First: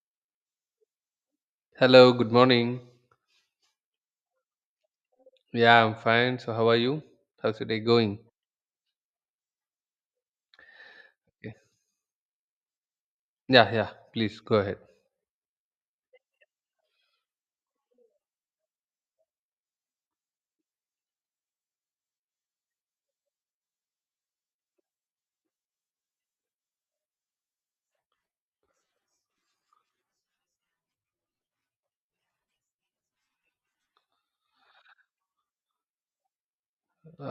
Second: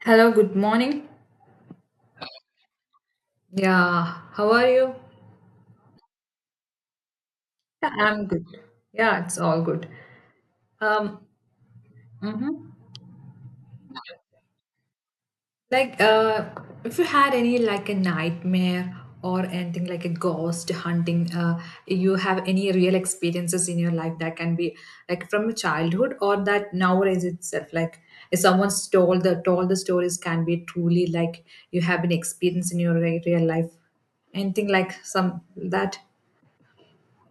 Hello, good morning. Hello, good morning. Yeah, how are you? Yeah, I'm fine. So, how are you? How's your day Yeah, going? I'm good. Yeah, it's all good. Um, Okay. mhm. Yeah, yeah. Please go ahead. Like, if you had any like a nightmare or anything like a ghost hunting, you have any real experiences in your life that can be like from your childhood or that nowadays itself, like if someone's told the stories can be truly like you have an experience in your real life, anything like some that.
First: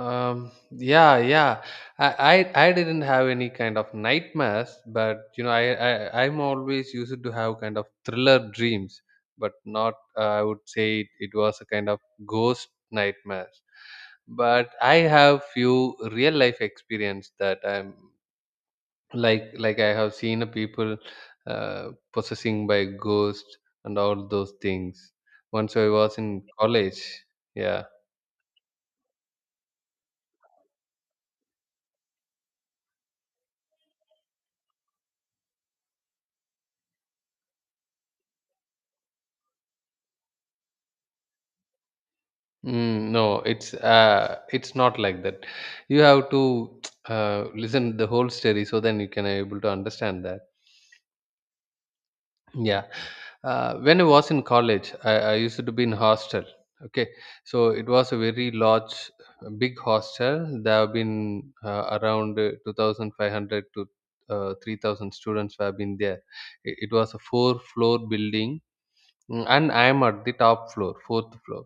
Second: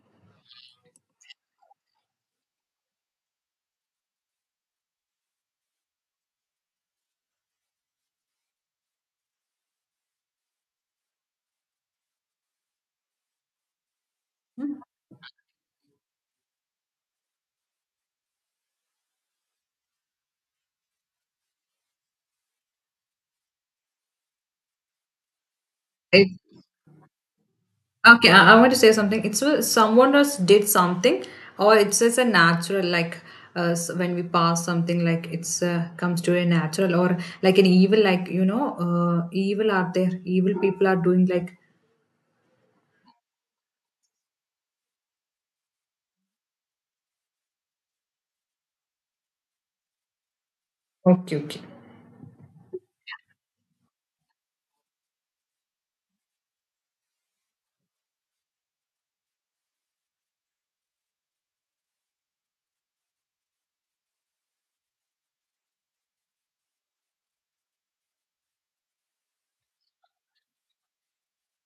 Yeah, yeah. I didn't have any kind of nightmares, but you know, I'm always used to have kind of thriller dreams, but not. I would say it was a kind of ghost nightmares. But I have few real life experience that I'm like I have seen a people possessing by ghost, and all those things. Once I was in college, yeah. Okay, I want to say something. Someone else did something, or it's just a natural like when we pass something like it's comes to a natural, or like an evil like evil out there, evil people are doing like. Mm, no, it's it's not like that. You have to listen the whole story, so then you can able to understand that. Okay, okay. Yeah. When I was in college, I used to be in hostel. Okay, so it was a very large, big hostel. There have been around 2,500 to 3,000 students who have been there. It was a four-floor building, mm, and I am at the top floor, fourth floor,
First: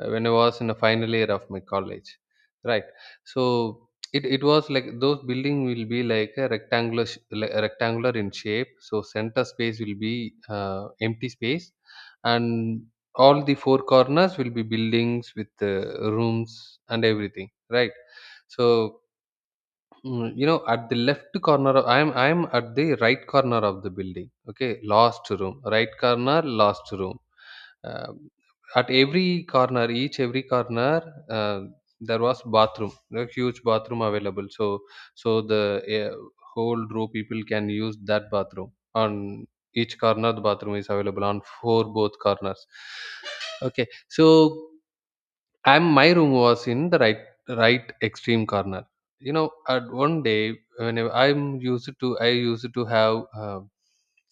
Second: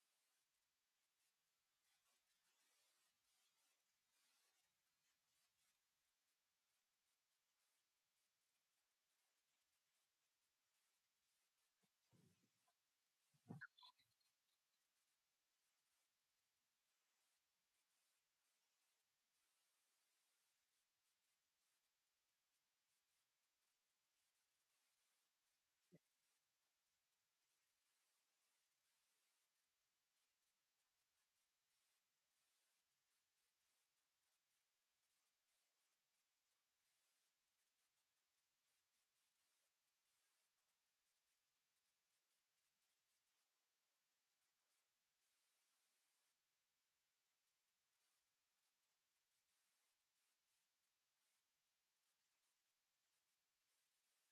when I was in the final year of my college, right? So it was like those building will be like a rectangular like a rectangular in shape. So center space will be empty space, and all the four corners will be buildings with rooms and everything, right? So mm, you know, at the left corner of, i am at the right corner of the building. Okay, last room, right corner, last room. Um at every corner, each every corner, uh, there was bathroom, a huge bathroom available. So so the uh, whole row people can use that bathroom. On each corner the bathroom is available, on four both corners, okay. So I'm my room was in the right extreme corner. You know, at one day, when I'm used to I used to have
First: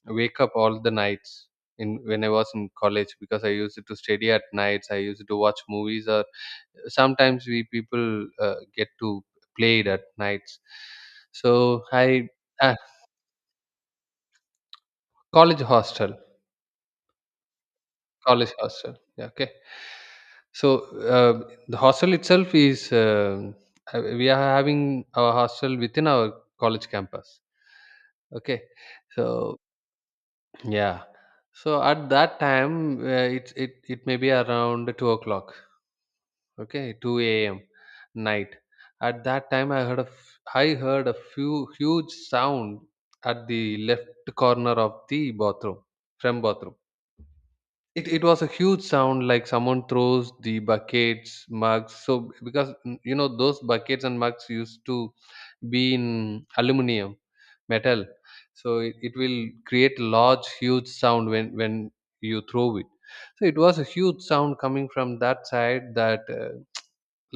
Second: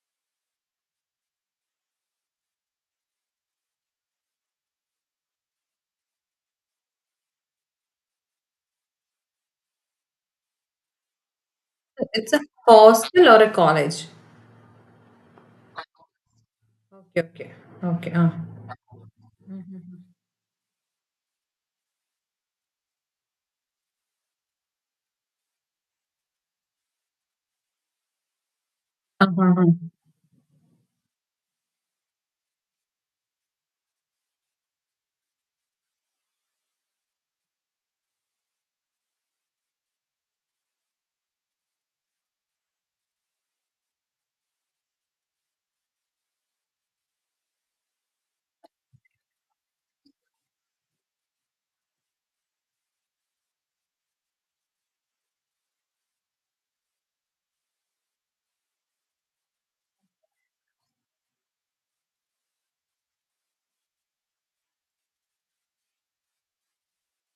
wake up all the nights in when I was in college, because I used to study at nights. I used to watch movies, or sometimes we people get to played at nights. So I It's a uh, hostel or a college. college hostel. Okay, okay, okay. College hostel. Yeah, okay. So the hostel itself is we are having our hostel within our college campus. Okay, so Uh-huh. yeah, so at that time it may be around 2 o'clock. Okay, two a.m. night. At that time, I heard I heard a few huge sound at the left corner of the bathroom, from bathroom. It was a huge sound like someone throws the buckets mugs, so because mm, you know, those buckets and mugs used to be in aluminum metal. So it will create large huge sound when you throw it. So it was a huge sound coming from that side, that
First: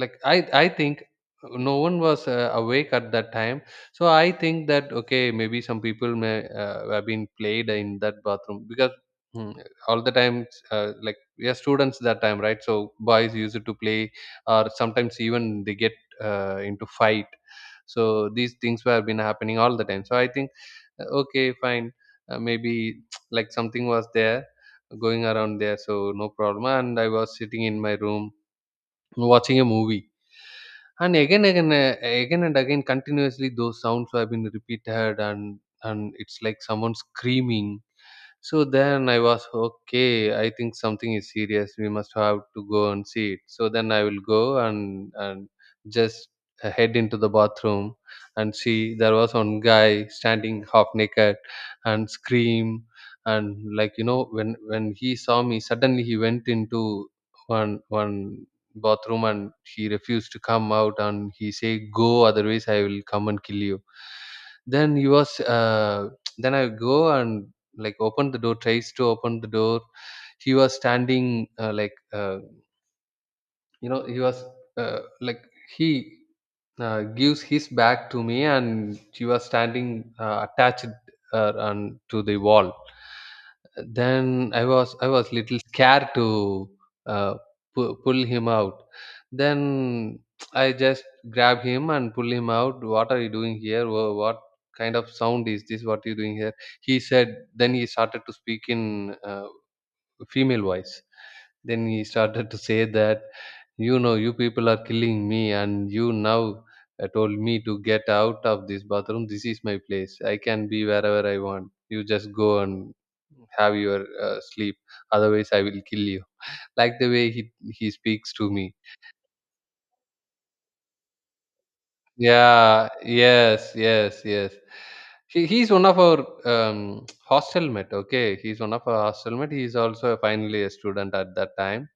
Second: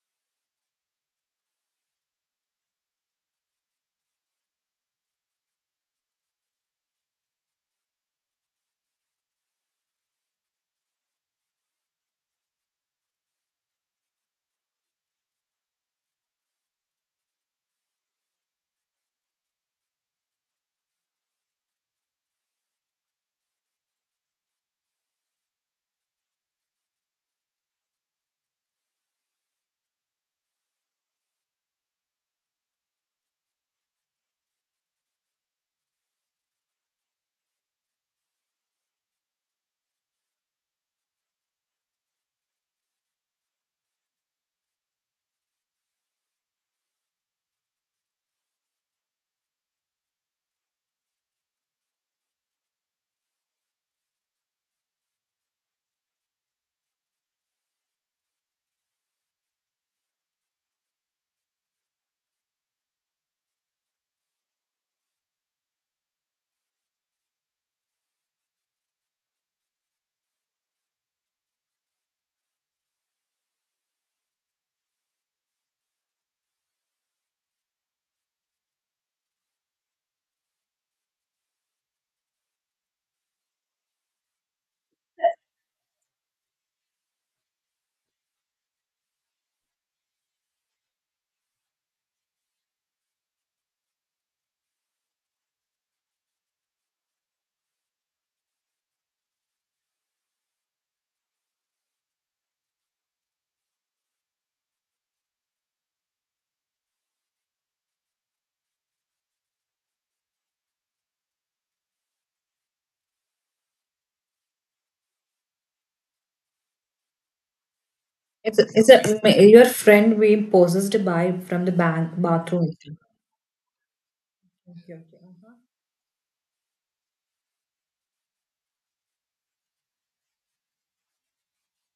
like i think no one was awake at that time. So I think that okay, maybe some people may have been played in that bathroom, because hmm, all the time, like we are students that time, right? So boys used to play, or sometimes even they get into fight. So these things were been happening all the time. So I think okay, fine, maybe like something was there going around there, so no problem. And I was sitting in my room watching a movie. And again and again, continuously, those sounds have been repeated, and it's like someone screaming. So then I was okay. I think something is serious. We must have to go and see it. So then I will go and just head into the bathroom, and see there was one guy standing half naked and scream. And like, you know, when he saw me, suddenly he went into one bathroom, and he refused to come out, and he say, go, otherwise I will come and kill you. Then he was Then I go and like open the door, tries to open the door. He was standing like you know, he was like he gives his back to me, and she was standing attached on to the wall. Then i was little scared to uh, pull him out. Then I just grab him and pull him out. What are you doing here? What kind of sound is this? What are you doing here? He said, then he started to speak in female voice. Then he started to say that, you know, you people are killing me, and you now told me to get out of this bathroom. This is my place. I can be wherever I want. You just go and have your sleep. Otherwise, I will kill you. Like the way he speaks to me. Your friend being possessed by from the bathroom. Yeah. Yes. Yes. Yes. Okay, okay, He, uh-huh. he's one of our hostel mate. Okay, he's one of our hostel mate. He's also finally a student at that time.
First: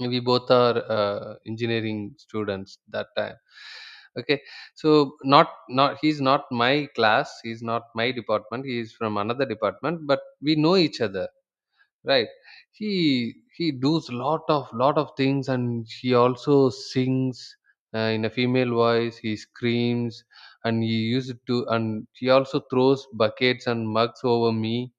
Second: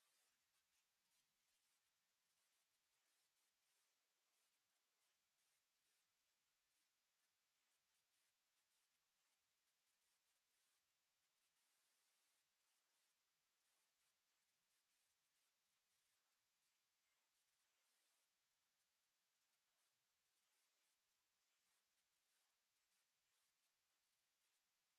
We both are engineering students that time, okay. So not he's not my class, he's not my department, he is from another department, but we know each other, right? He does lot of things, and he also sings in a female voice, he screams. And he used to, and he also throws buckets and mugs over me.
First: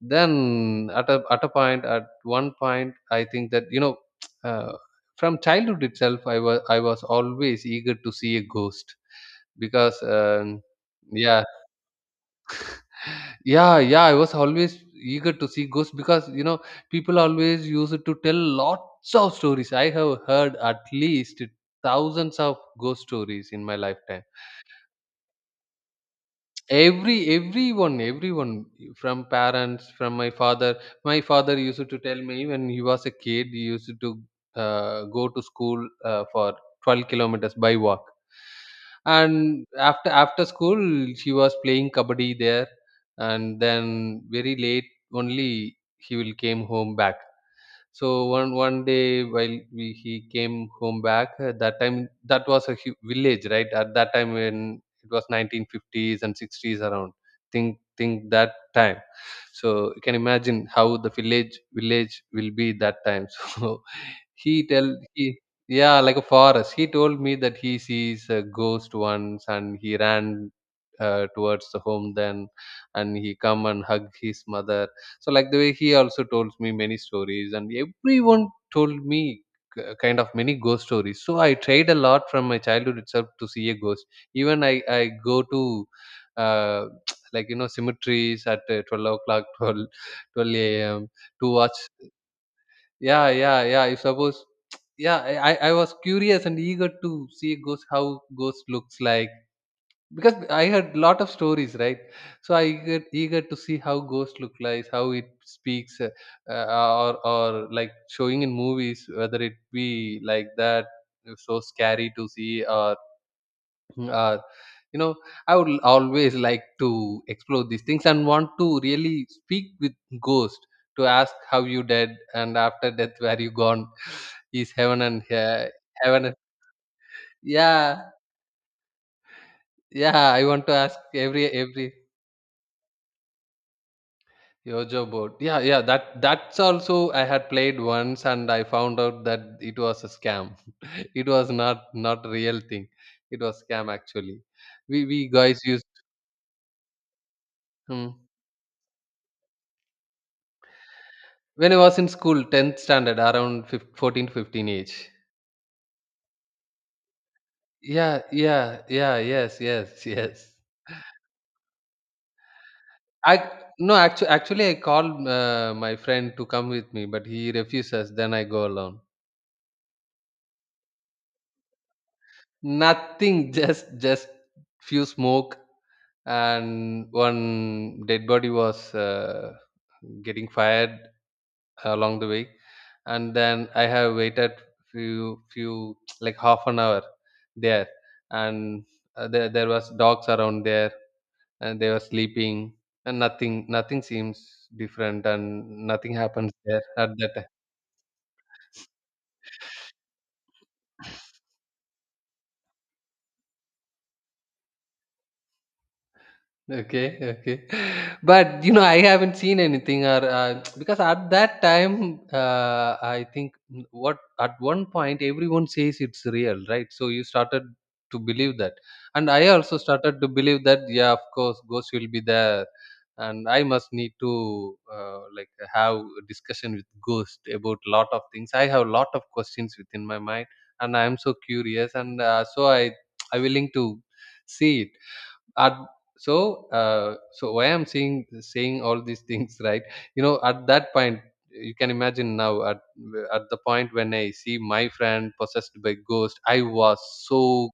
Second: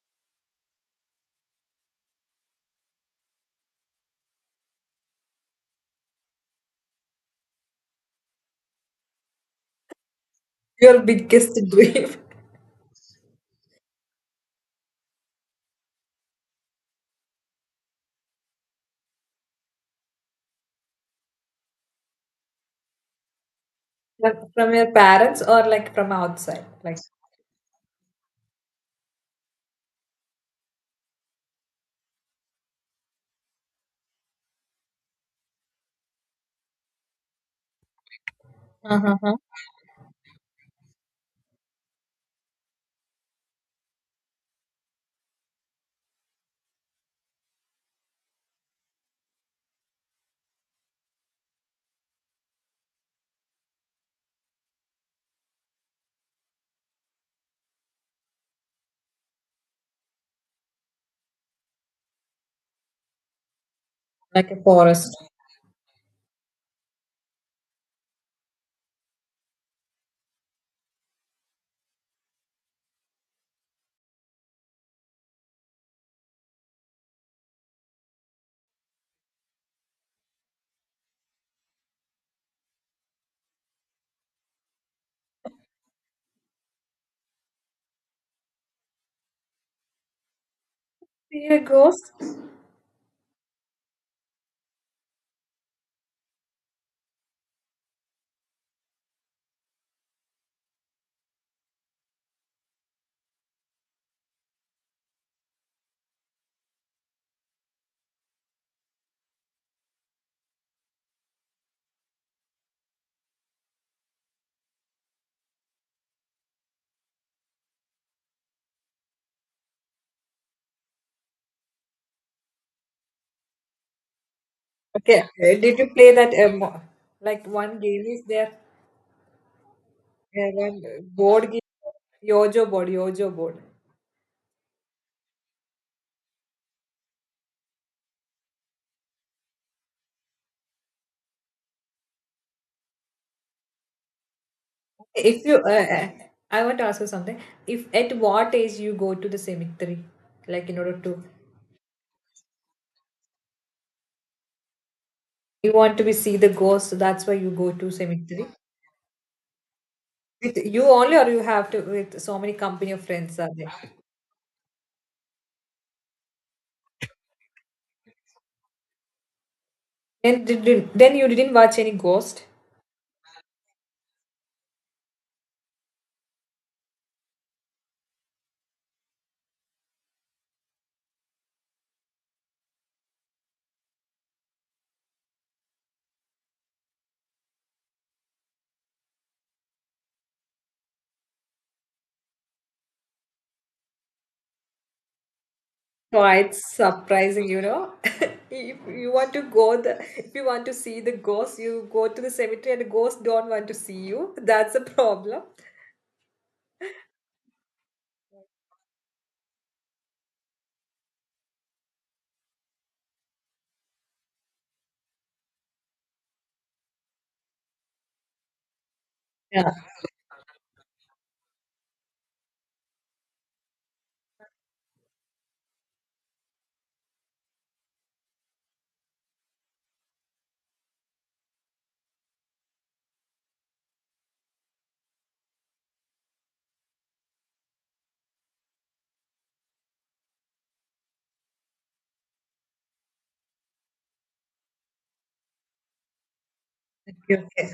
Then at a point, at one point, I think that, you know, uh, from childhood itself, I was always eager to see a ghost, because Your yeah, biggest dream. yeah, I was always eager to see ghosts, because, you know, people always use it to tell lots of stories. I have heard at least thousands of ghost stories in my lifetime. Like from your parents or like from outside? Everyone from parents, from my father. My father used to tell me, when he was a kid, he used to go to school for 12 kilometers by walk. uh And after school, he was playing kabaddi there, and then very late only he will came home back. So one day while we, he came home back, that time that was a village, right? At that time when it was 1950s and 60s around. Think that time. So you can imagine how the village will be that time. So like a he tell forest. he yeah, like a forest. He told me that he sees a ghost once, and he ran towards the home, then, and he come and hug his mother. So like the way, he also told me many stories, and everyone told me kind of many ghost stories. So I tried a lot from my childhood itself to see a ghost. Even I go to uh, like, you know, cemeteries at 12 o'clock, twelve a.m, to See a watch. ghost? Yeah, yeah, yeah. If suppose, yeah, I was curious and eager to see ghost, how ghost looks like, because I heard lot of stories, right? So I get eager to see how ghost look like, how it speaks, uh, or like showing in movies whether it be like that, so scary to see, or mm, you know, I would always like to explore these things, and want to really speak with ghost, to ask how you dead, and after death where you gone. Is heaven Okay. Did you play heaven that? Like one game yeah, is there, yeah, I want to one ask every board game, every Yojo board. yojo board, yeah, yeah. That that's also I had played once, and I found out that it was a scam. It was not real thing. It was scam, actually. We Okay, if you, guys used I want to ask you something. If hmm. at what age you go to the cemetery, like in order to, When I was in school, 10th standard, around fif 14 to 15 age. you want to be see the ghost, so that's why you go to Yeah, cemetery. yeah, yeah, yes, yes, yes. With you only, or you have to with so many company of friends are I there. no, actually, I called my friend to come with me, but he refuses. Then I go alone. Then you didn't watch any ghost. Nothing, just few smoke, and one dead body was getting fired along the way. And then I have waited few like half an hour there. And there was dogs around there, and they were sleeping, and nothing seems different, and nothing happens Quite there at that surprising, time. you know. If you want to see the ghost, you go to the cemetery and the ghost don't want to see you. That's a problem. Okay, okay. But, you know, I haven't seen anything, or because at that time, I think mm, what, at one point everyone says it's real, right? So you started to believe that. And I Yeah. also started to believe that, yeah, of course, ghosts will be there. And I must need to like have a discussion with ghost about lot of things. I have lot of questions within my mind, and I am so curious. And I willing to see it at. So so why I'm saying all these things, right? You know, at that point you can imagine now at the point when I see my friend possessed by ghost, I was Okay, so. okay.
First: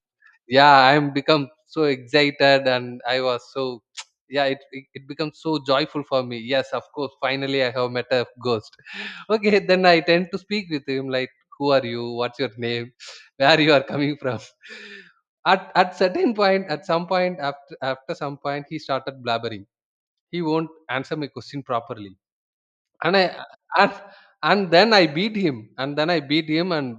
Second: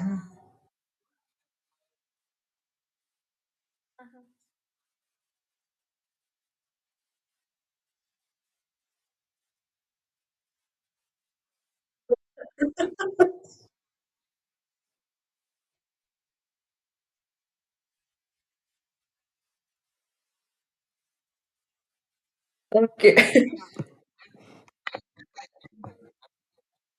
Yeah, I'm become so excited and I was so. yeah, it becomes so joyful for me. Yes, of course, finally I have met a ghost. okay, then I tend to speak with him like, who are you, what's your name, where you are coming from? At some point, after some point, he started blabbering. He won't answer my question properly. And Okay. And, then I beat him and then I beat him and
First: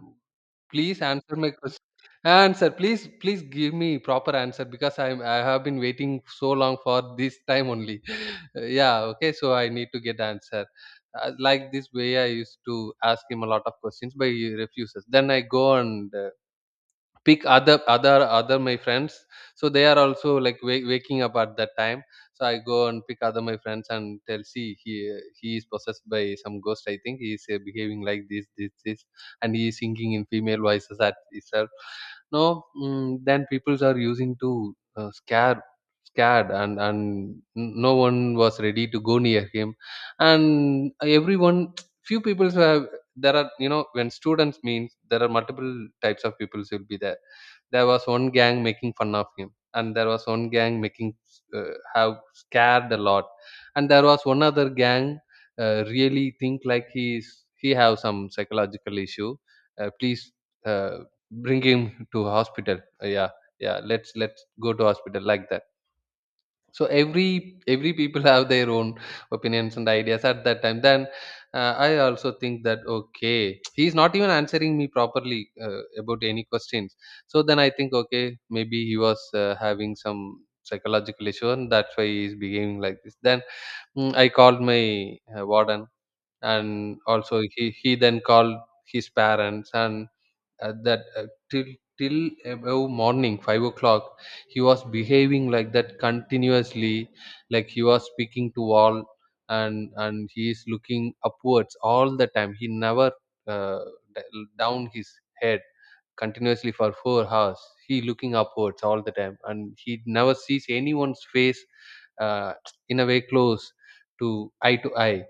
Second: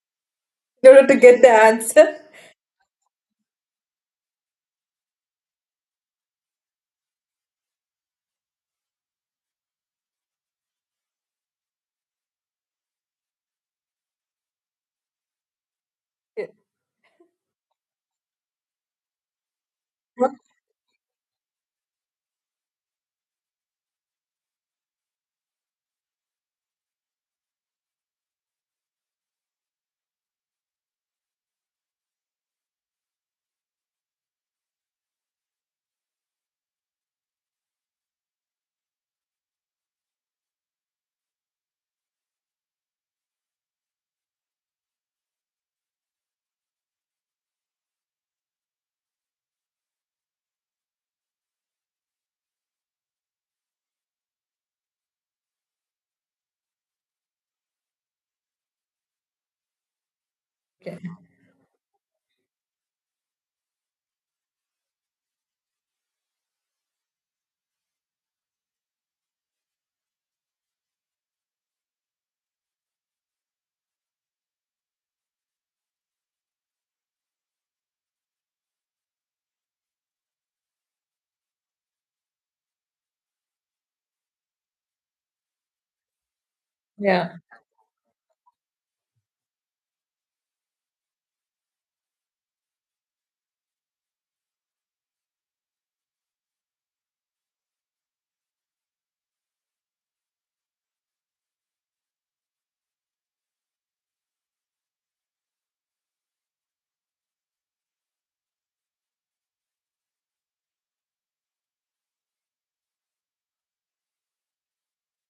In please order to answer get the my question. answer. Answer, please, please give me proper answer, because I have been waiting so long for this time only. yeah, okay, so I need to get answer. Like this way I used to ask him a lot of questions, but he refuses. Then I go and Yeah. pick other my friends. So they are also like waking up at that time. So I go and pick other my friends and tell, see, he is possessed by some ghost. I think he is behaving like this, and he is singing in female voices at itself. No, then peoples are using to scare, scared, and no one was ready to go near him. And everyone, few people have, there are, you know, when students means, there are multiple types of people will be there. There was one gang making fun of him, and there was one gang making have scared a lot. And there was one other gang really think like he is, he have some psychological issue. Please uh, Okay. Bring him to hospital. Yeah, yeah, let's go to hospital like that. So every people have their own opinions and ideas at that time. Then I also think that okay, he's not even answering me properly about any questions. So then I think okay, maybe he was having some psychological issue, and that's why he's behaving like this. Then, I called my warden, and Yeah. also he then called his parents. And that till till about morning 5 o'clock he was behaving like that continuously. Like he was speaking to all, and he is looking upwards all the time. He never uh, down his head continuously for 4 hours. He looking upwards all the time and he never sees anyone's face uh, in a way close to eye to eye.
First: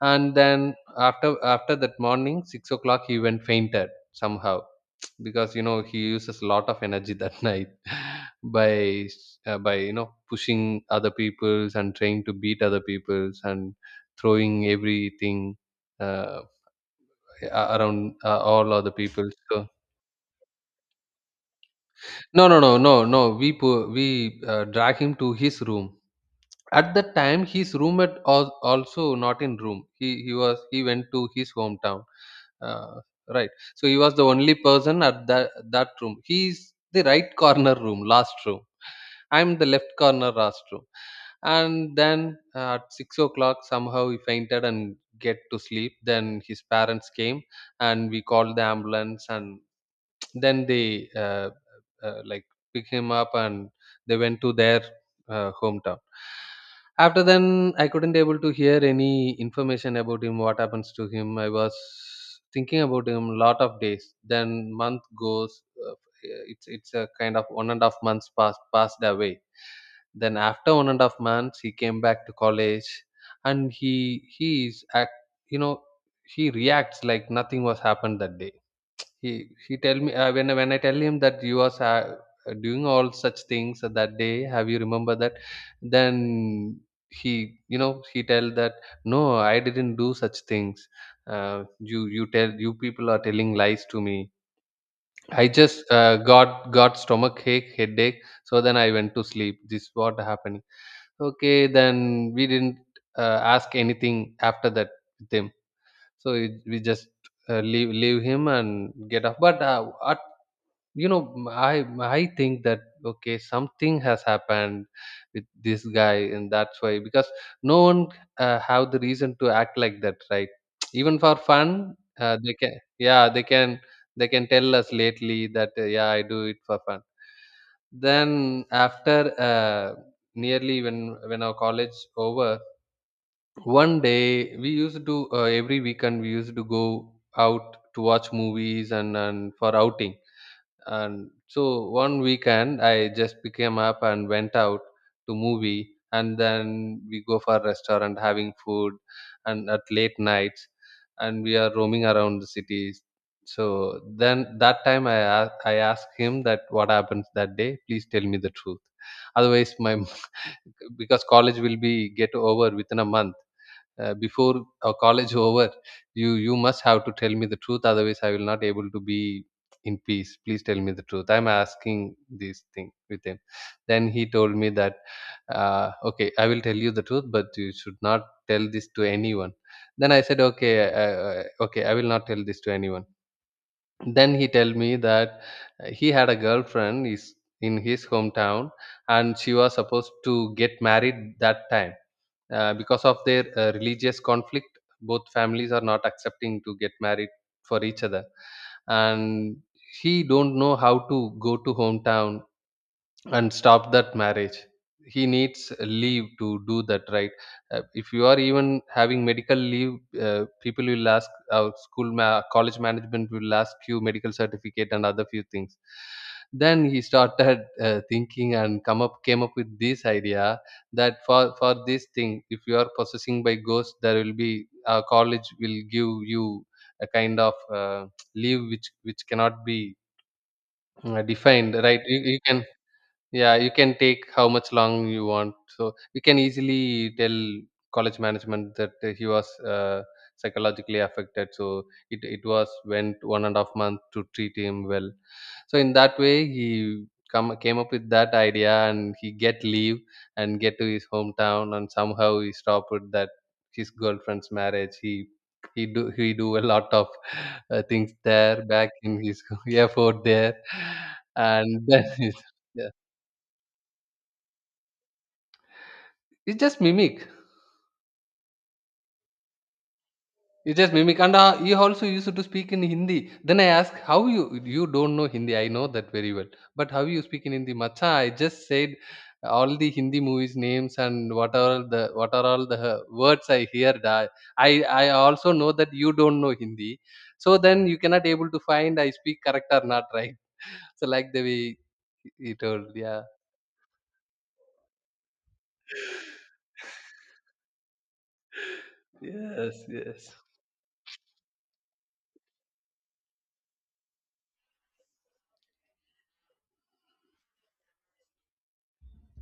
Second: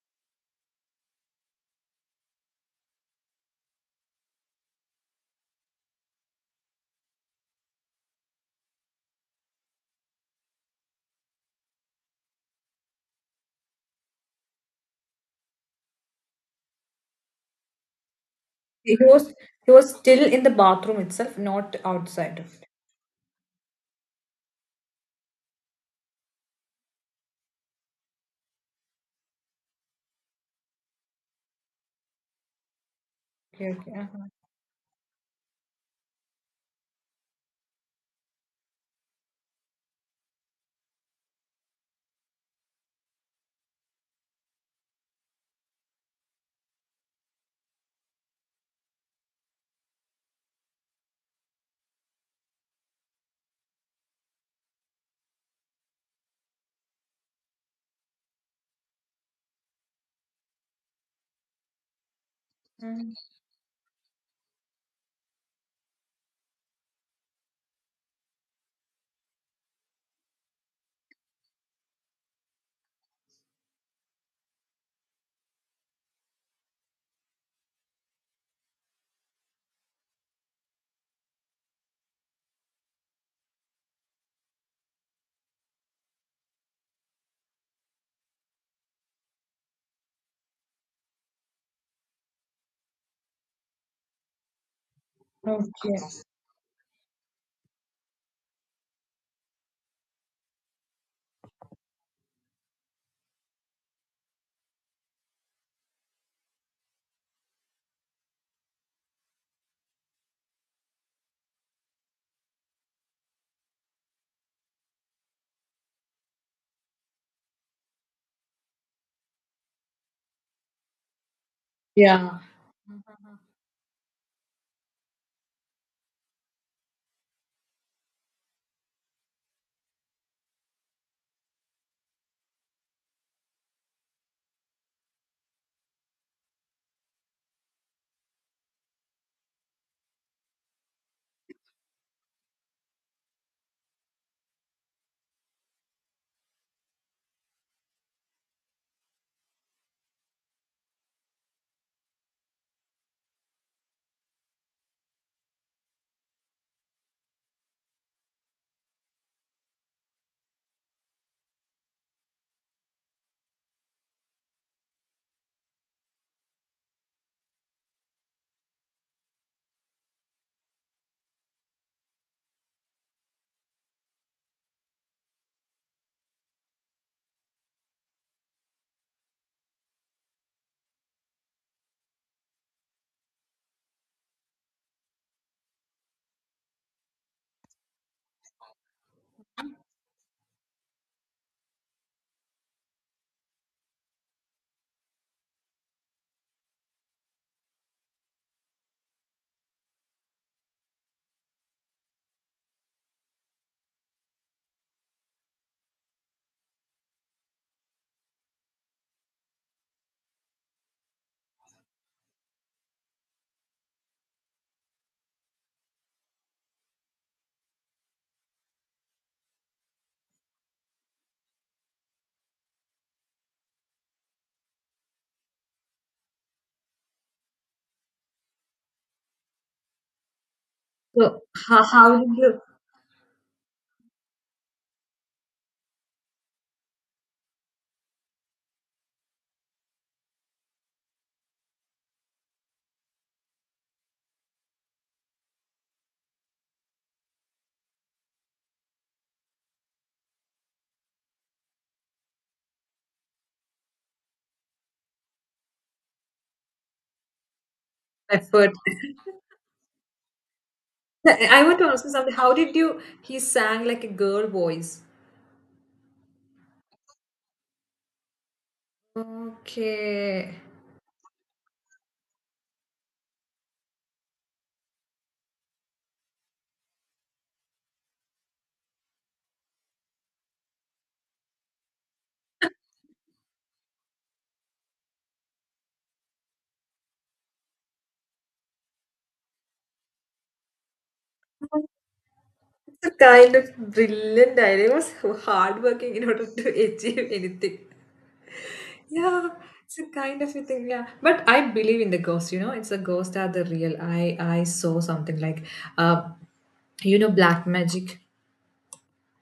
And then after that morning 6 o'clock he went fainted somehow, because you know he uses a lot of energy that night by by you know pushing other people's and trying to beat other people's and throwing everything uh, around all other He people. was So he was still in the bathroom itself, not outside no of no it. no no no we drag him to his room. At that time his roommate was also not in room. He went to his hometown. Uh, right. Okay, So okay, he was the uh-huh. only person at that room. He's the right corner room, last room. I'm the left corner last room. And then at 6 o'clock, somehow he fainted and get to sleep. Then his parents came and we called the ambulance, and then they like pick him up and they went to their hometown. After then, I couldn't able to hear any information about him, what happens to him. I was thinking about him lot of days. Then month goes, uh, it's a kind of 1.5 months passed away. Then after 1.5 months he came back to college, and he is act you know he reacts like nothing was happened that day. He tell me, when I tell him that you was doing all such things that day, have you remember that? Then he you know he tell that no, I didn't do such things. You, you tell, you people are telling lies to me. I just Okay. got stomach ache, headache. So then I went to sleep. This what happened. Okay, then we didn't ask anything after that with him. So we just leave him and get off. But at you know, I think that okay, something has happened with this guy, and that's why, because no one have the reason to act like that, right? even for fun Yeah. they can, yeah they can, they can tell us lately that yeah, I do it for fun. Then after, uh, nearly when our college over, one day, we used to every weekend we used to go out to watch movies and for outing. And so one weekend I just became up and went out to movie, and then we go for restaurant having food and at late nights and we are roaming around the cities. So then that time I asked I asked him that what happens that day, please tell me the truth. Otherwise my, because college will be get over within a month. Before college over, you must have to tell me the truth, otherwise I will not able to be in peace. Please tell me the truth, I'm asking this thing with him. Then he told me that, okay, I will tell you the truth, but you should not tell this to anyone. Then I said okay, okay, I will not tell this to anyone. Then he tell me that he had a girlfriend is in his hometown, and she was supposed to get married that time. Because of their religious conflict, both families are not accepting to get married for each other. And he don't know how to go to hometown and stop that marriage. He needs leave to do that, right? If you are even having medical leave, people will ask, our college management will ask you medical certificate and other few things. Then he started thinking and come up came up with this idea that for this thing, if you are possessing by ghost, there will be, college will give you a kind of leave which cannot be So defined, how, right? you, how did you you can, yeah, you can take how much long you want. So we can easily tell college management that he was psychologically affected. So it was went 1.5 month to treat him well. So in that way, he come came up with that idea and he get leave and get to his hometown, and somehow he stopped with that his girlfriend's marriage. He he do a lot of things there effort? back in his airport there, I want and to then. ask you yeah. something. How did you he sang like a girl voice? It's just mimic. Okay. It's just mimic. And he also used to speak in Hindi. Then I asked, how you, you don't know Hindi. I know that very well. But how you speak in Hindi? Macha, I just said all the Hindi movies names and what are all the, what are all the words I hear. That I also know that you don't know Hindi. So then you cannot able to find I speak correct or not, right? So like the way he told. It's a Yeah. kind of brilliant idea. It was hardworking in order to achieve anything. Yeah, Yes. it's a Yes. kind of a thing. Yeah, but I believe in the ghost. You know, it's a ghost are the real. I saw something like, uh, black magic.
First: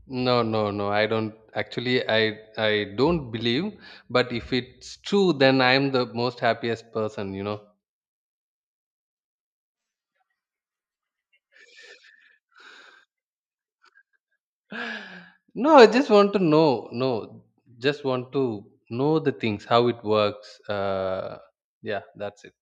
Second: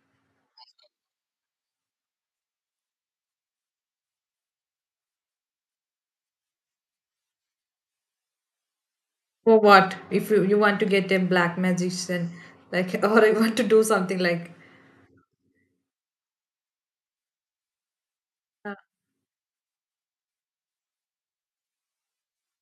No, no, no. I don't actually, I don't believe, but if it's true then I am the most happiest person, you know. For what? If you want to get a black magician, like, or you want to do something like. No, I just want to know. No, just want to uh, know the things, how it works. Yeah, that's it.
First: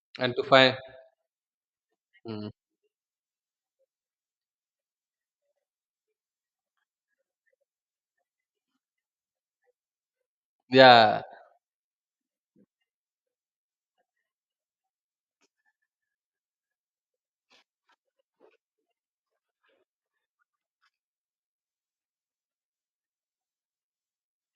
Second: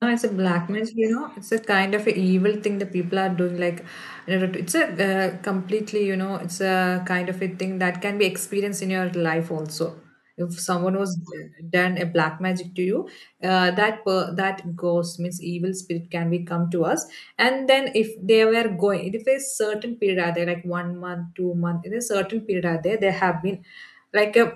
No, it's a And to black find, magic, it's a kind of a mm, evil thing that people are doing. Like, it's a completely, it's a kind of a thing that can be experienced in your life also. If someone was yeah. done a black magic to you, that ghost means evil spirit can be come to us. And then if they were going, if a certain period are there, like one month, 2 month, in a certain period are there, there have been like a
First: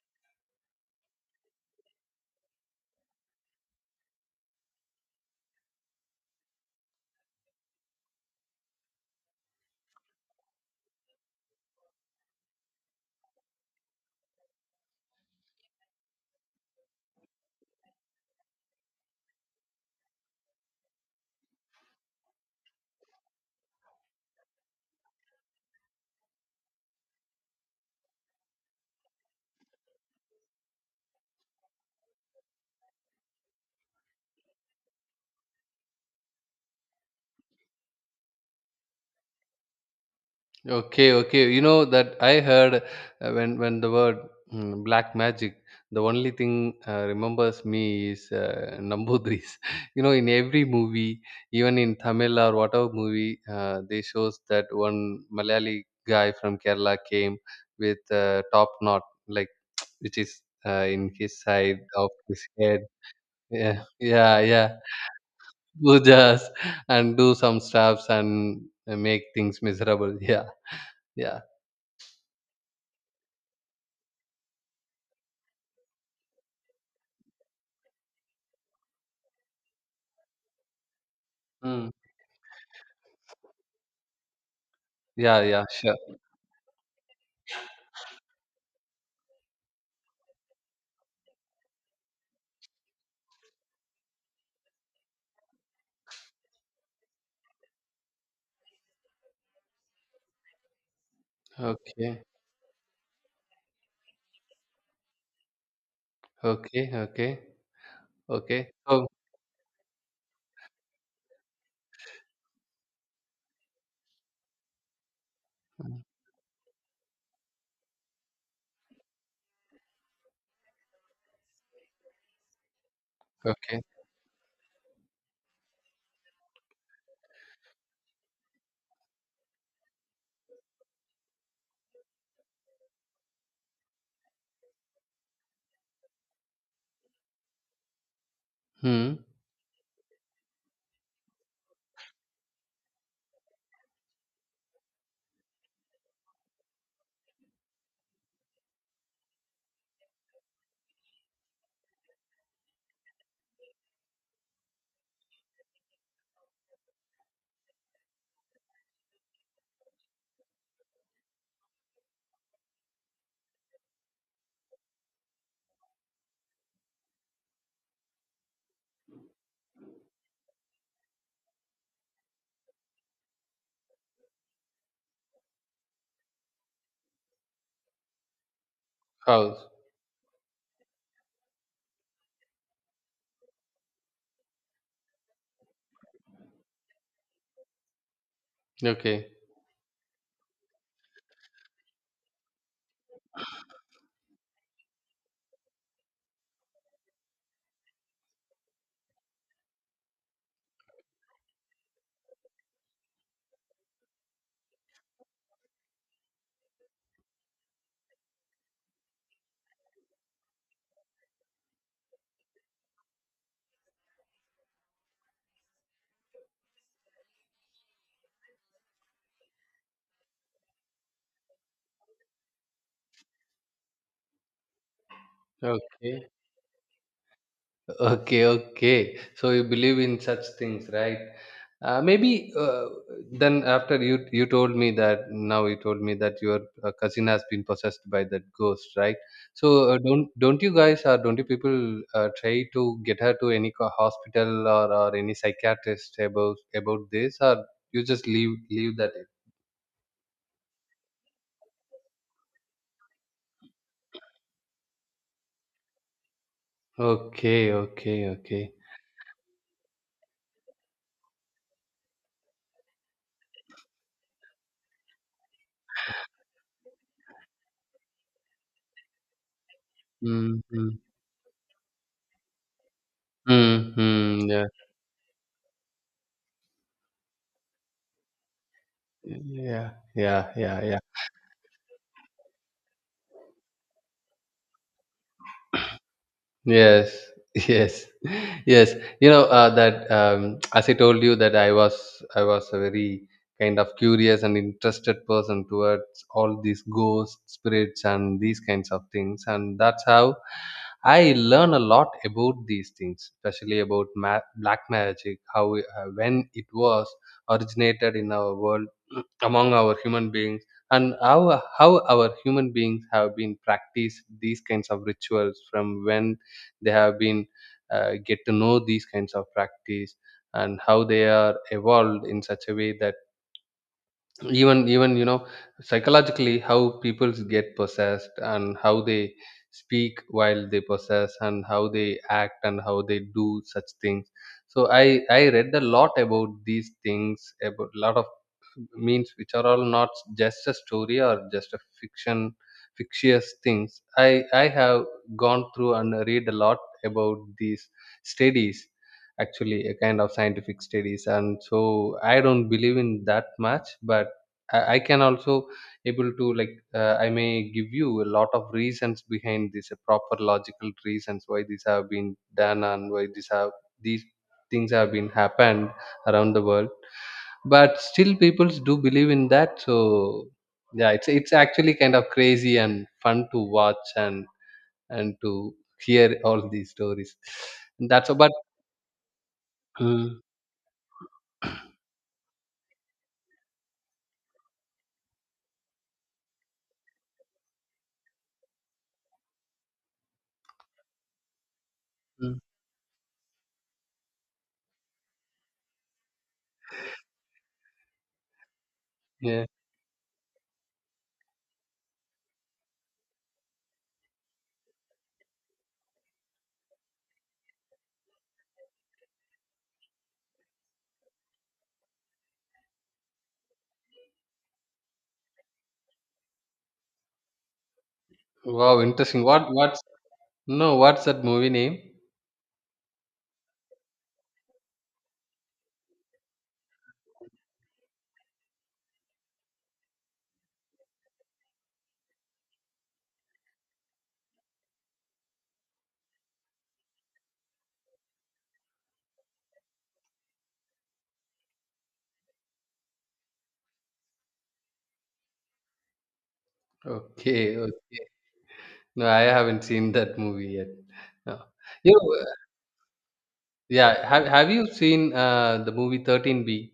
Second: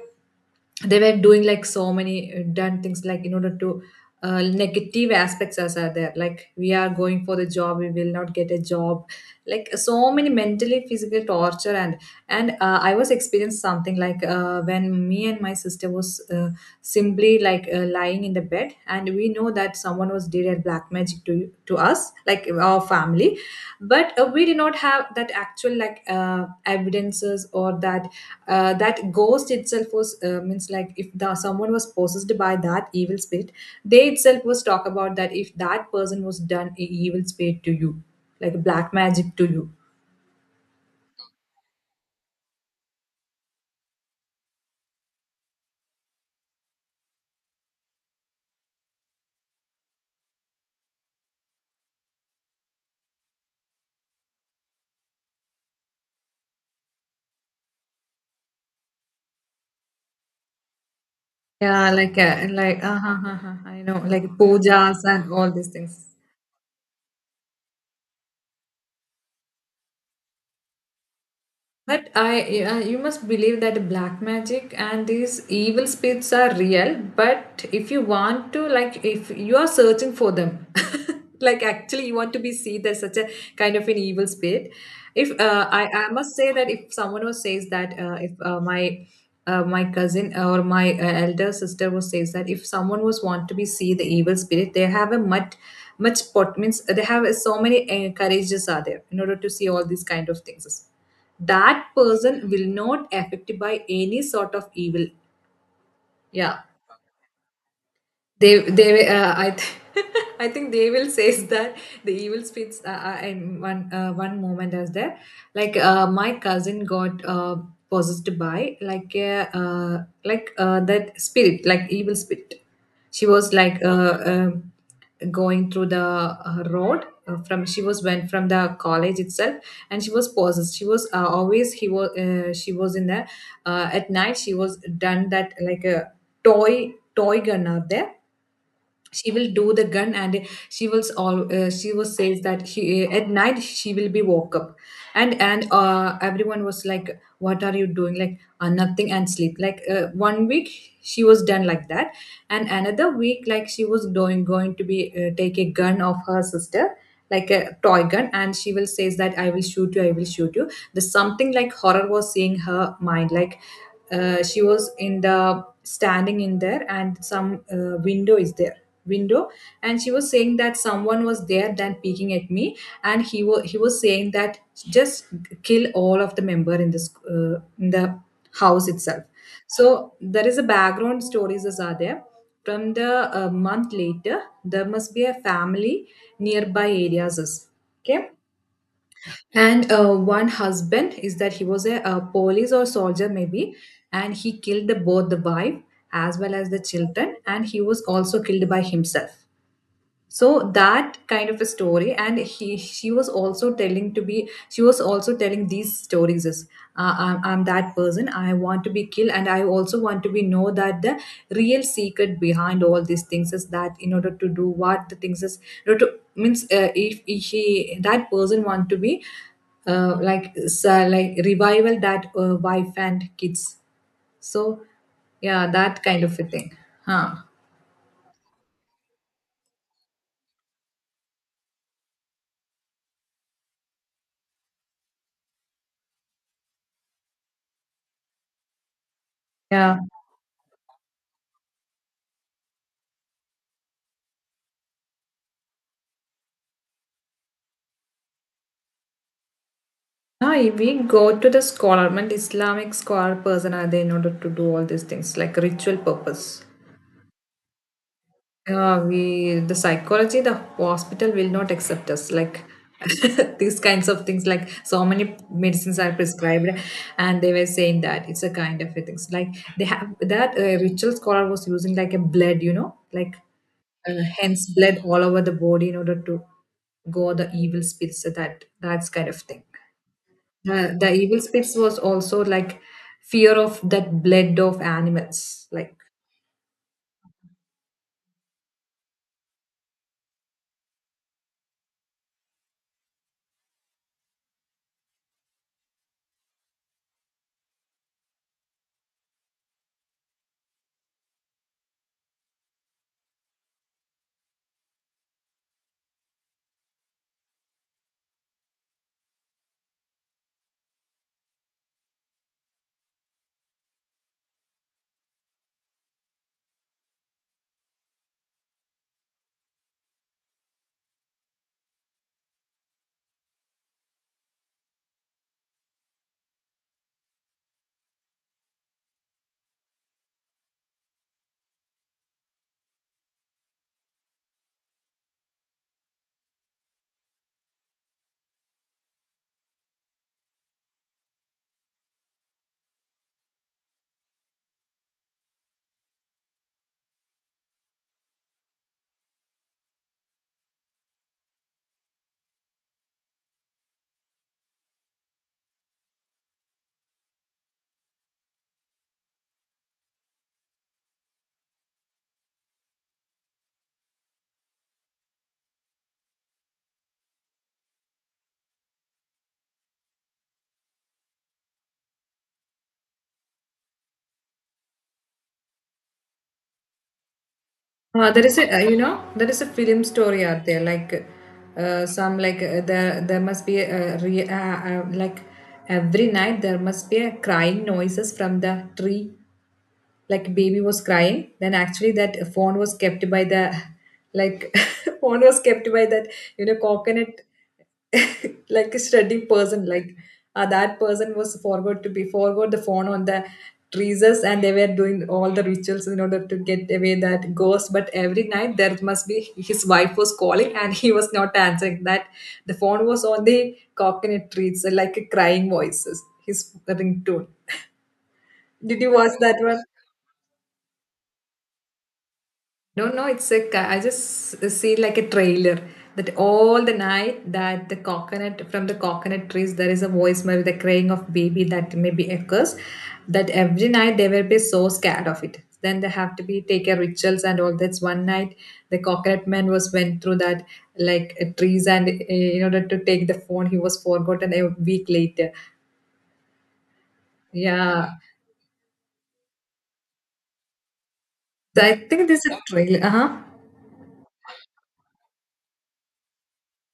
they were doing like so many done things like in order to negative aspects as are there, like we are going for the job we will not get a job, like so many mentally physical torture, and I was experienced something like when me and my sister was simply like lying in the bed, and we know that someone was did a black magic to us like our family, but we did not have that actual like evidences, or that that ghost itself was means like if the, someone was possessed by that evil spirit, they itself was talk about that if that person was done a evil spirit to you, like black magic to you. Okay, okay. You know that I heard when the word, black magic, the only thing remembers me is Nambudris. You know, in every movie, even in Tamil or whatever movie, they shows that one Malayali guy from Kerala came with a top knot, like, which is in his side Yeah, of his head. I Yeah, know, like yeah, yeah. pujas and all these things. Pujas and do some stuffs and make things miserable. Yeah, yeah. But you must believe that black magic and these evil spirits are real. But if you want to, like, if you are searching for them, like actually you want to be seen as such a kind of an evil spirit. If Yeah, yeah, I, sure. I must say that if someone who says that, if my cousin or my elder sister who says that if someone was want to be see the evil spirit, they have a much much pot, means they have so many courages are there in order to see all these kind of things, that Okay, person will not affected by any sort of evil. Yeah, okay, okay, they okay. Oh, they uh, i th- I think they will says that the evil spirits and one moment as there, like mm, my cousin got possessed by like a like that spirit, like evil spirit. She was okay. like uh, going through the road, from she was went from the college itself, and she was possessed. She was always, he was she was in the at night she was done that like a toy gun out there. Hmm. She will do the gun, and she will all she was says that she at night she will be woke up, and everyone was like, what are you doing? Like nothing, and sleep, like one week she was done like that. And another week like she was going to be take a gun of her sister, like a toy gun, and she will says that I will shoot you, I will shoot you. There's something like horror was seeing her mind, like she was in the standing in there, and some window is there, window. And she was saying that someone was there then peeking at me, and he was saying that just kill all of the member in this in the house itself. House. So there is a background stories as are there from the month later, there must be a family nearby areas is. Okay. Okay, And one husband is that, he was a police or soldier, maybe, and he killed both the wife as well as the children, and he was also killed by himself. So that kind of a story, and he, she was also telling to be she was also telling these stories as, I'm that person, I want to be killed, and I also want to be know that the real secret behind all these things is that in order to do what the things is, in order to means, if she, that person want to be like revival that wife and kids. So yeah, that kind okay, of a thing. Huh. okay, okay. So you believe in such things, right? Maybe, then after you you told me that, now you told me that your cousin has been possessed by that ghost, right? So uh, Yeah. don't don't you guys, or don't you people try to get her to any hospital, or any psychiatrist about this, or you just leave that. Now, if we go to the scholar, I mean, Islamic scholar person are there in order to do all these things like ritual purpose. Okay, okay, okay. We the psychology, the hospital will not accept us. Like these kinds of things, like so many medicines are prescribed, and they were saying that it's a kind of a things. Like they have that Mhm. ritual scholar was using like a blood, like uh, Mhm. Yeah. hence blood all over the body in order to go the evil spirits. So that that's kind of thing. Yeah, yeah, yeah, yeah. The evil spirits was also like fear of that blood of animals. Like Yes, yes, yes. You know that as I told you that I was a very kind of curious and interested person towards all these ghosts, spirits, and these kinds of things, and that's how I learn a lot about these things, especially about black magic, when it was originated in our world among our human beings, and how our human beings have been practiced these kinds of rituals from when they have been get to know these kinds of practice and how they are evolved in such a way that even psychologically how people get possessed and how they speak while they possess and how they act and how they do such things. So I read a lot about these things, about a lot of means which are all not just a story or just a fiction fictitious things. I have gone through and read a lot about these studies, actually a kind of scientific studies, and so I don't believe in that much. But I can also able to like, I may give you a lot of reasons behind this, a proper logical reasons why these have been done and why these things have been happened around the world. But still, people do believe in that. So yeah, it's actually kind of crazy and fun to watch, and to hear all these stories. And that's there about. is a, there is a film Mm, story out there, like some like there must be a, like every night there must be a crying noises from the tree, like baby was crying. Then actually that mm, phone was kept by the, like phone was kept by that, coconut, like a studying yeah. person, like that person was forgot to be forgot the phone on the trees. And they were doing all the rituals in order to get away that ghost, but every night there must be his wife was calling and he was not answering, that the phone was on the coconut trees like a crying voices, his ringtone. Wow, Did you watch interesting. that What one? what's no? What's that movie name? No, no, it's a, ca- I just see like a trailer that all the night that the coconut, from the coconut trees there is a voicemail with the crying of baby that maybe occurs. That every night they will be so scared of it. Then they have to be take a rituals and all. That's one night the coconut man was went through that, like trees, and in order to take the phone he was forgotten, a week later. Okay, Yeah, okay. No, I haven't seen that movie yet. No. so I You think know, this is a trailer. Uh huh. yeah, have you seen the movie 13B?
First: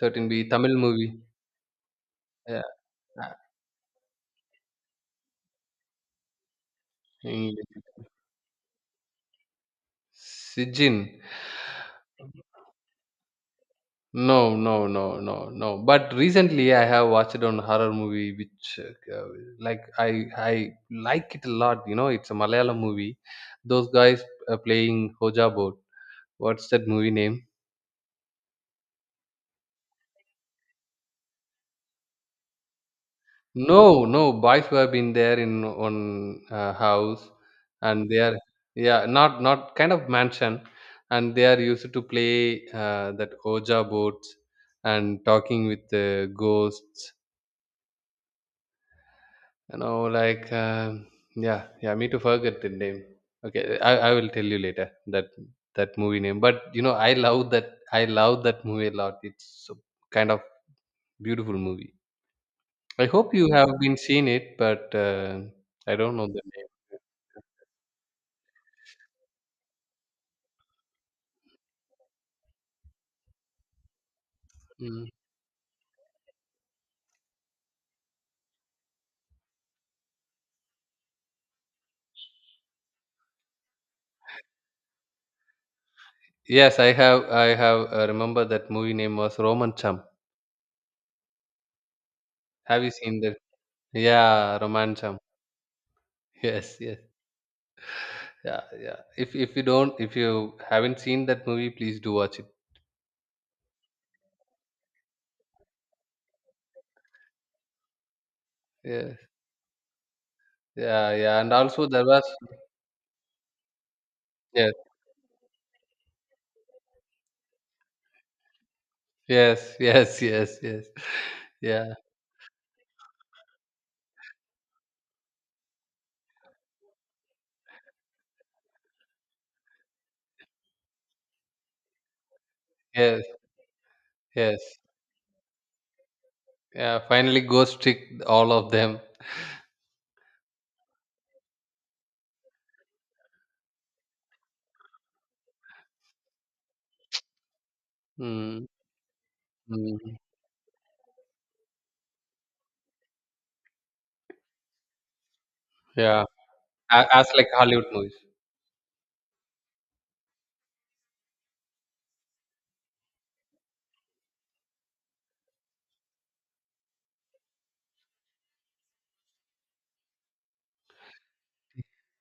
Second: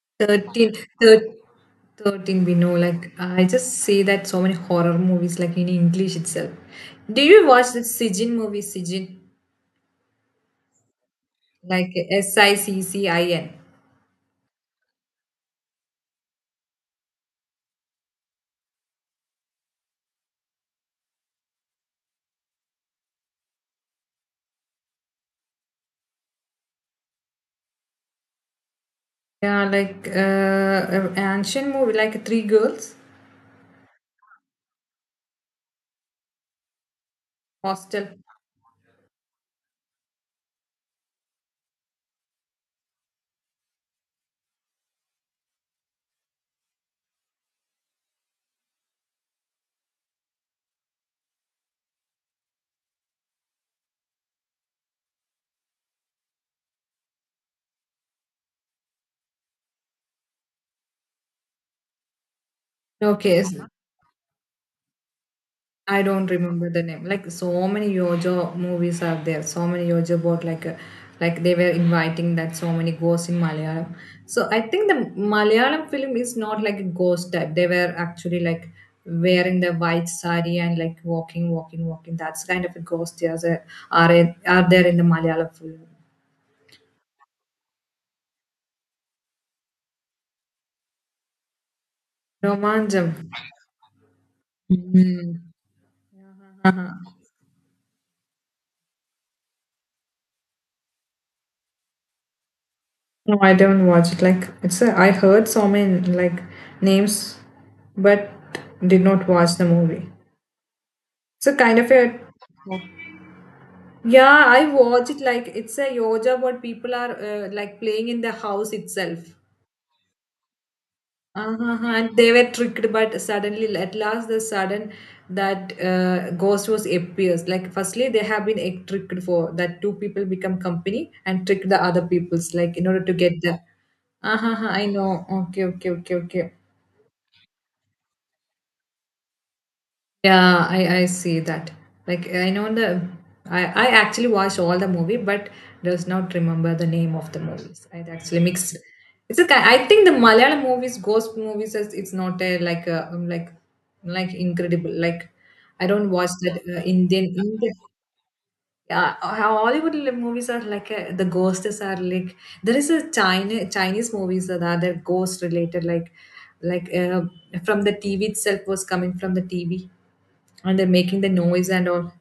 13B 13, Tamil movie. thir- 13 we Yeah. know, like uh, I just see that so many horror movies like in English itself. Do you watch the sijin movie, sijin, Sijin. like Siccin? No, no, no, no, no. But recently I have watched on horror movie which, uh, like I like it a lot, you know, it's a Malayalam movie. Those guys playing Hoja Boat. What's that movie name? Yeah, like an ancient movie, like three girls No, no, boys were been there in one house, hostel. and they are, yeah, not kind of mansion, and they are used to play that Oja boats and talking with the ghosts. You know, like um yeah, yeah. Me to forget the name. Okay, I will tell you later that that movie name. But you know, I love that movie a lot. It's so kind of beautiful movie. I hope Okay, you have been seen it, but I I don't know don't the name. remember the name. Like so many Yojo movies are there. So many Yojo about, like they were inviting that so many ghosts in Malayalam. So I think the Mm. Malayalam film is not like a ghost type. They were actually like wearing the white sari and like walking, walking, walking. That's kind of a ghost, there's a, are are there in the Malayalam film. Yes, I have. I have remember that movie name was Roman Chum. Have you Romanjam. seen that? Yeah, Roman Chum. Hmm. Yes, yes. Uh-huh. Yeah, yeah. If you haven't seen that movie, please do watch it. No, I don't watch it. Like it's a, I heard so many like names, but did Yes, not watch the movie. yeah, yeah. And So kind also of a. there was Yeah. Yeah, I yes, watch it, like it's a yoga what people are like playing in the house itself. yes, yes, yes, yes. Uh-huh, Yeah, and they were tricked, but suddenly at last the sudden, that ghost was appears. Like firstly, they have been tricked for that, two people become company and trick the other people's like in order to yes, get the. yes. Uh-huh, I know. Okay, okay, okay, okay. Yeah. Finally, ghost trick all of them. Yeah, I see that. Like I know the, I actually watched all the movie but does not remember the name of the movies. I actually Mm, mix, it's a I think the mm. Malayalam movies, ghost movies is, it's not a like a, like like incredible. Like I don't Yeah, watch that A- Indian as like Indian. Hollywood movies. Yeah, how Hollywood movies are, like the ghosts are like, there is a China, Chinese movies that are, they're ghost related, like from the TV itself, was coming from the TV, and they're making the noise and all.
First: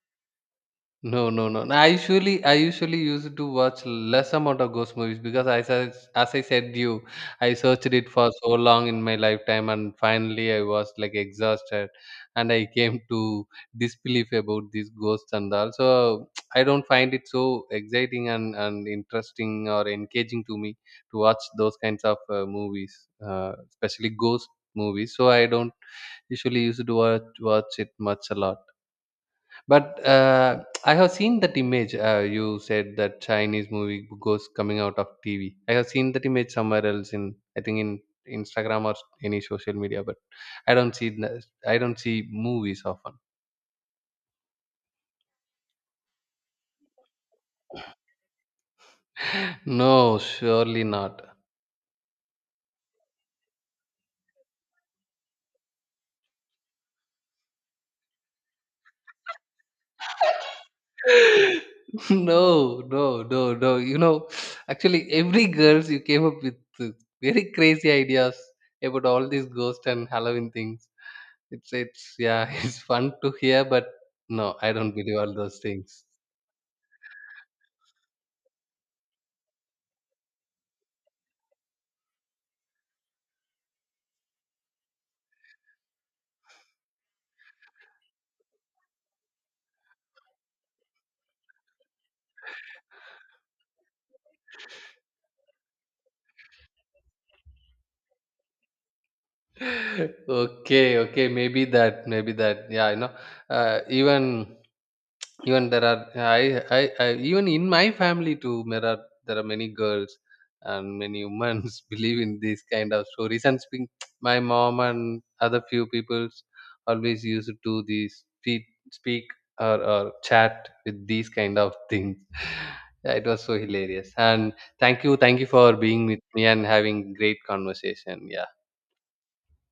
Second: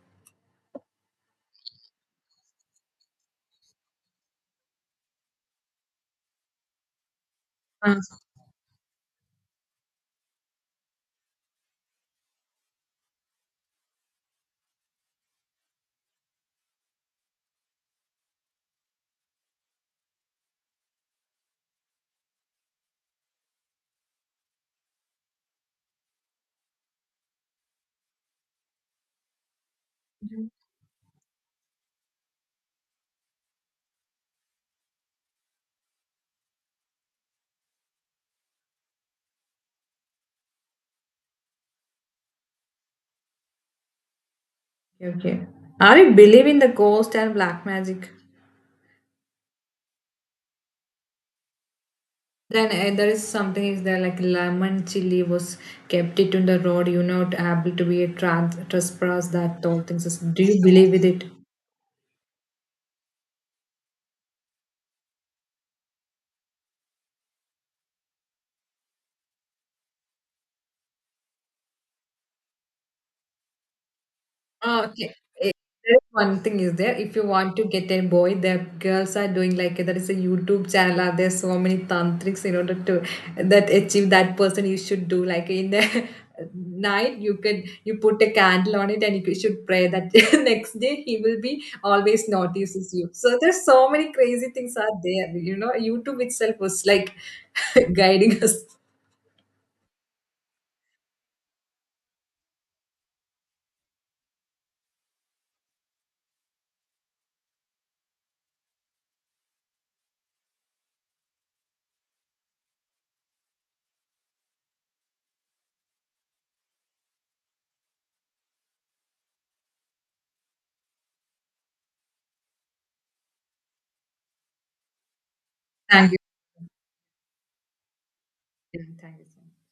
No, no, no. I usually used to watch less amount of ghost movies, because as I said you, I searched it for so long in my lifetime and finally I was like exhausted, and I came to disbelief about these ghosts and all. So I don't find it so exciting and interesting or engaging to me to watch those kinds of movies, especially ghost movies. So I don't usually used to watch, watch it much a lot. But I have seen that image. You said that Chinese movie goes coming out of TV. I have seen that image somewhere else in, I think in Instagram or any social media. But I don't see n- I don't see movies often. Okay, okay. Are you believe in the ghost and black magic? No, surely not. Then there is something is there, like lemon chili was kept it on the road. You not able to be a trans trespass that all things. Is- do you believe with it? No, no, no, no. You know, actually, every girls you came up with very crazy ideas about all these ghost and Halloween things. It's yeah, it's fun to hear, but no, I Oh, don't okay. believe all Eh, those there is things. one thing is there. If you want to get a boy, the girls are doing, like there is a YouTube channel. Are there so many tantrics in order to that achieve that person? You should do like in the night. You can, you put a candle on it and you should pray that, next day he will be always notices you. So there's so many crazy things are there. You know, YouTube itself was like guiding us. Okay, okay, maybe that. Yeah, you know, uh, even even in my family too, there are many girls and many women believe in these kind of stories and speak, my mom and other few people's always used to do these speak, speak or chat with these kind of things. Yeah, it was so hilarious. And thank you for being Thank you. with me and having great conversation. Yeah. Yeah, thank you so much.